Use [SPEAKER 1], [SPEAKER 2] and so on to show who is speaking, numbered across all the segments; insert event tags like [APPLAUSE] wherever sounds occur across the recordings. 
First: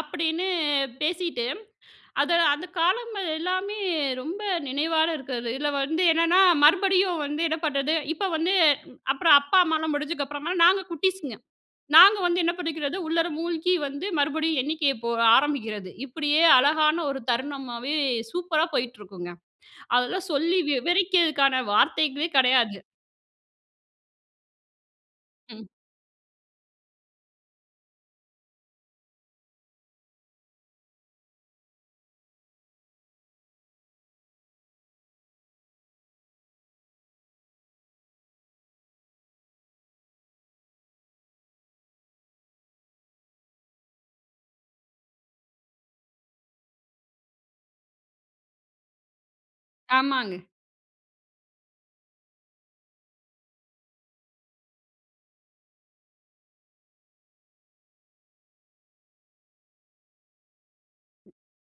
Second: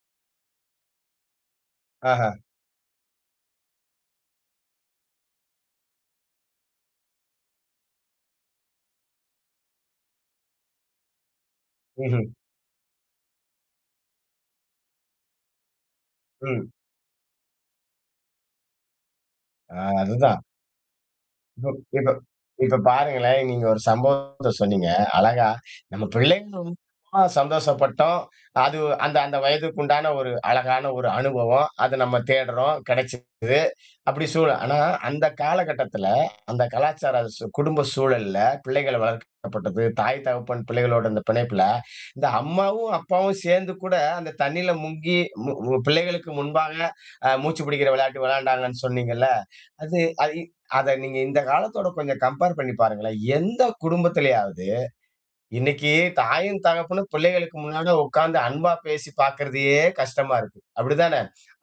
[SPEAKER 1] அப்படீன்னு பேசிட்டு, அத
[SPEAKER 2] ஆஹா.
[SPEAKER 1] அந்தக் காலங்கள் எல்லாமே ரொம்ப நினைவால இருக்குறது. இதுல வந்து என்னன்னா மறுபடியும் வந்து என்ன பண்றது? இப்ப வந்து அப்பறம் அப்பா, அம்மாலாம் முடிஞ்சக்கப்பறமா நாங்க குட்டிஸ்ங்க. நாங்க
[SPEAKER 2] ம்ஹ்ம்.
[SPEAKER 1] வந்து என்ன பண்ணிக்கிறது, உள்ளார மூழ்கி வந்து மறுபடியும் எண்ணிக்கைய போக ஆரம்பிக்கிறது. இப்படியே
[SPEAKER 2] ம்.
[SPEAKER 1] அழகான ஒரு தருணமாவே சூப்பரா போயிட்டு இருக்கும்ங்க.
[SPEAKER 2] அ அது
[SPEAKER 1] அதெல்லாம்
[SPEAKER 2] தான்.
[SPEAKER 1] சொல்லி விவரிக்கதுக்கான
[SPEAKER 2] இப்ப இப்ப
[SPEAKER 1] வார்த்தைகளே
[SPEAKER 2] இப்ப
[SPEAKER 1] கெடையாது.
[SPEAKER 2] பாருங்களேன். நீங்க ஒரு சம்பவத்த சொன்னீங்க, அழகா.
[SPEAKER 1] ம்.
[SPEAKER 2] நம்ம பிள்ளைங்க [UNINTELLIGIBLE] சந்தோஷப்பட்டோம். அது அந்த அந்த வயதுக்கு உண்டான ஒரு அழகான ஒரு அனுபவம். அத நம்ம தேடுறோம், கெடைச்சுருக்குது. அப்படி சொ ஆனா அந்தக் காலகட்டத்துல, அந்தக் கலாச்சார சூ குடும்ப சூழல்ல, பிள்ளைகள வளர்க்கப்பட்டது, தாய் தகப்பன் பிள்ளைகளோட இந்த பிணைப்புல, இந்த அம்மாவும் அப்பாவும் சேர்ந்து கூட அந்தத் தண்ணியில முங்கி, மு மு பிள்ளைகளுக்கு முன்பாக, அ மூச்சு புடிக்கிற விளையாட்டு விளையாண்டாங்கன்னு சொன்னீங்கல்ல, அது
[SPEAKER 1] ஆமாங்க.
[SPEAKER 2] அது அத நீங்க இந்தக் காலத்தோட கொஞ்ச கம்பேர் பண்ணி பாருங்களேன். எந்தக் குடும்பத்திலயாவது இன்னைக்கு தாயும் தகப்பனும் பிள்ளைகளுக்கு முன்னால உட்காந்து அன்பா பேசிப் பாக்குறதையே கஷ்டமா இருக்கு, அப்டிதான?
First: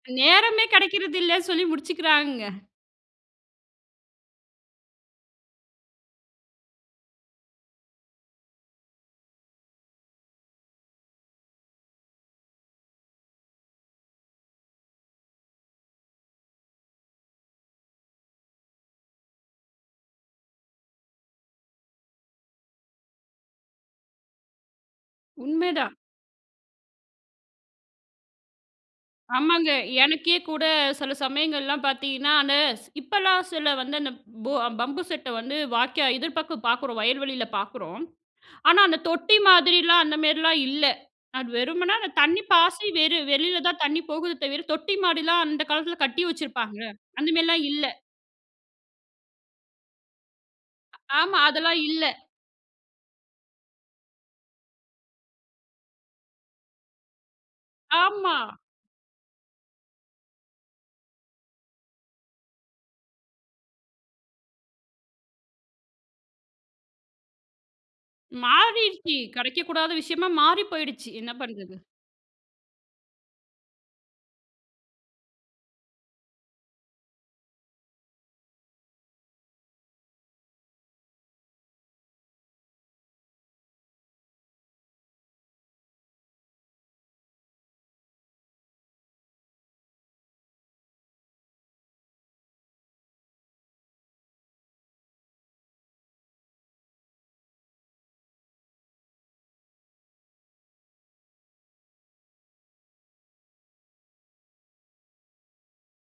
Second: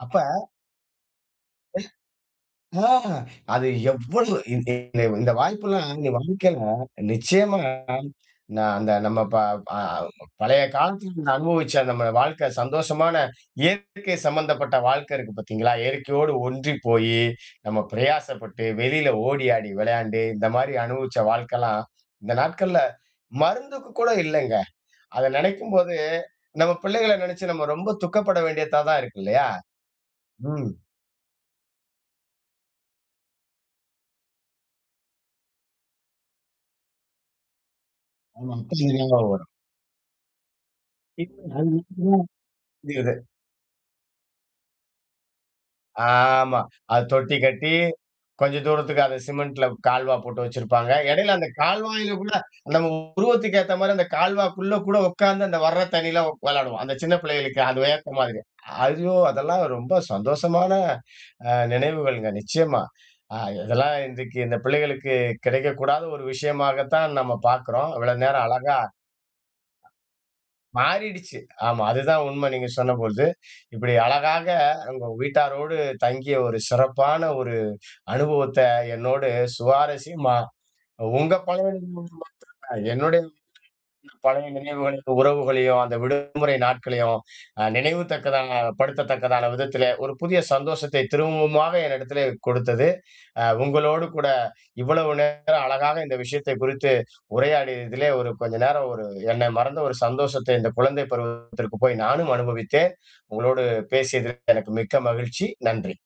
[SPEAKER 2] அப்ப
[SPEAKER 1] நேரமே கெடைக்கிறதில்ல சொல்லி முடிச்சுக்குறாங்க.
[SPEAKER 2] ஆ! அது எவ்வளவு இந்த இந்த இந்த வாய்ப்புல்லாம் இந்த வாழ்க்கையில நிச்சயமா நா அந்த நம்ம ப அ பழைய காலத்துல நம்ம அனுபவிச்ச நம்ம வாழ்க்கை சந்தோஷமான, இயற்கை சம்பந்தப்பட்ட வாழ்க்கை இருக்கு பாத்தீங்களா? இயற்கையோடு ஒன்றிப்போயி, நம்ம பிரயாசப்பட்டு, வெளியில ஓடி ஆடி விளையாண்டு, இந்த மாரி அனுபவிச்ச வாழ்க்கலாம், இந்த நாட்கள்ல மருந்துக்குக் கூட இல்லைங்க. அத
[SPEAKER 1] உண்மை தான்.
[SPEAKER 2] நெனைக்கும்போது, நம்ம பிள்ளைகள நெனைச்சு நாம ரொம்ப துக்கப்பட வேண்டியதா தான் இருக்கு இல்லையா?
[SPEAKER 1] ஆமாங்க. எனக்கே கூட
[SPEAKER 2] ம்.
[SPEAKER 1] சில சமயங்கள்லாம் பாத்தீங்கன்னா, அந்த ஸ் இப்பல்லாம் சிலர் வந்து, அந்த போ பம்பு செட்ட வந்து வாய்க்கா எதிர்பக்கம் பாக்குறோம், வயல்வெளியில பாக்குறோம்.
[SPEAKER 2] ம்.
[SPEAKER 1] ஆனா அந்தத் தொட்டி
[SPEAKER 2] [UNINTELLIGIBLE]
[SPEAKER 1] மாதிரில்லாம், அந்த மேரில்லாம் இல்ல. அது வெறுமன அந்த தண்ணி பாய்ச்சி வெறு
[SPEAKER 2] [UNINTELLIGIBLE]
[SPEAKER 1] வெளியில தான் தண்ணி போகுது தவிர, தொட்டி மாரில்லாம் அந்தக் காலத்துல கட்டி
[SPEAKER 2] ஆமா.
[SPEAKER 1] வச்சுருப்பாங்கல்ல.
[SPEAKER 2] அது
[SPEAKER 1] அந்த
[SPEAKER 2] தொட்டி
[SPEAKER 1] மேரில்லாம்
[SPEAKER 2] கட்டி,
[SPEAKER 1] இல்ல.
[SPEAKER 2] கொஞ்ச தூரத்துக்கு அத சிமெண்ட்ல கால்வா போட்டு வெச்சிருப்பாங்க.
[SPEAKER 1] அ
[SPEAKER 2] எடையில
[SPEAKER 1] ஆமா.
[SPEAKER 2] அந்தக்
[SPEAKER 1] அதெல்லாம் இல்ல.
[SPEAKER 2] கால்வாய்ல உள்ள நம்ம உருவத்துக்கு ஏத்த மாரி அந்தக் கால்வாக்குள்ள கூட உக்காந்து அந்த வர்ற தண்ணியில உக் வெளாடுவோம். அந்தச் சின்னப் பிள்ளைகளுக்கு அது வியர்த்தமா
[SPEAKER 1] ஆமா.
[SPEAKER 2] இருக்கு. ஐயோ அதெல்லாம் ரொம்ப சந்தோஷமான அ நினைவுகள்ங்க. நிச்சயமா. அ இதெல்லாம் இன்றைக்கு இந்த பிள்ளைகளுக்குக் கிடைக்கக் கூடாத ஒரு விஷயமாகத் தான் நம்ம பாக்குறோம். இவ்வளவு நேரம் அழகா அ.
[SPEAKER 1] மாறிருச்சு. கெடைக்கக் கூடாத விஷயமா மாறிப் போயிடுச்சு. என்ன
[SPEAKER 2] மாறிடுச்சு.
[SPEAKER 1] பண்றது?
[SPEAKER 2] ஆமா அது தான் உண்ம நீங்கச் சொன்னபொழுது. இப்படி அழகாக உங்க வீட்டாரோடு தங்கிய ஒரு சிறப்பான ஒரு அனுபவத்த, என்னோடு சுவாரசியமா, உங்க [UNINTELLIGIBLE] என்னுடைய [UNINTELLIGIBLE] பழைய நினைவுகள், உறவுகளையும், அந்த விடுமுறை நாட்களையும் அ நினைவு தக்கதாக படுத்தத்தக்கதான விதத்திலே ஒரு புதிய சந்தோசத்தை திரும்பவுமாக என்னிடத்திலே கொடுத்தது, அ உங்களோடு கூட இவ்வளவு நேரம் அழகாக இந்த விஷயத்தைக் குறித்து உரையாடியதிலே, ஒரு கொஞ்ச நேரம் ஒரு என்னை மறந்த ஒரு சந்தோசத்தை இந்தக் குழந்தைப் பருவத்திற்கு போய் நானும் அனுபவித்தேன். உங்களோடு பேசியதற்கு எனக்கு மிக்க மகிழ்ச்சி. நன்றி.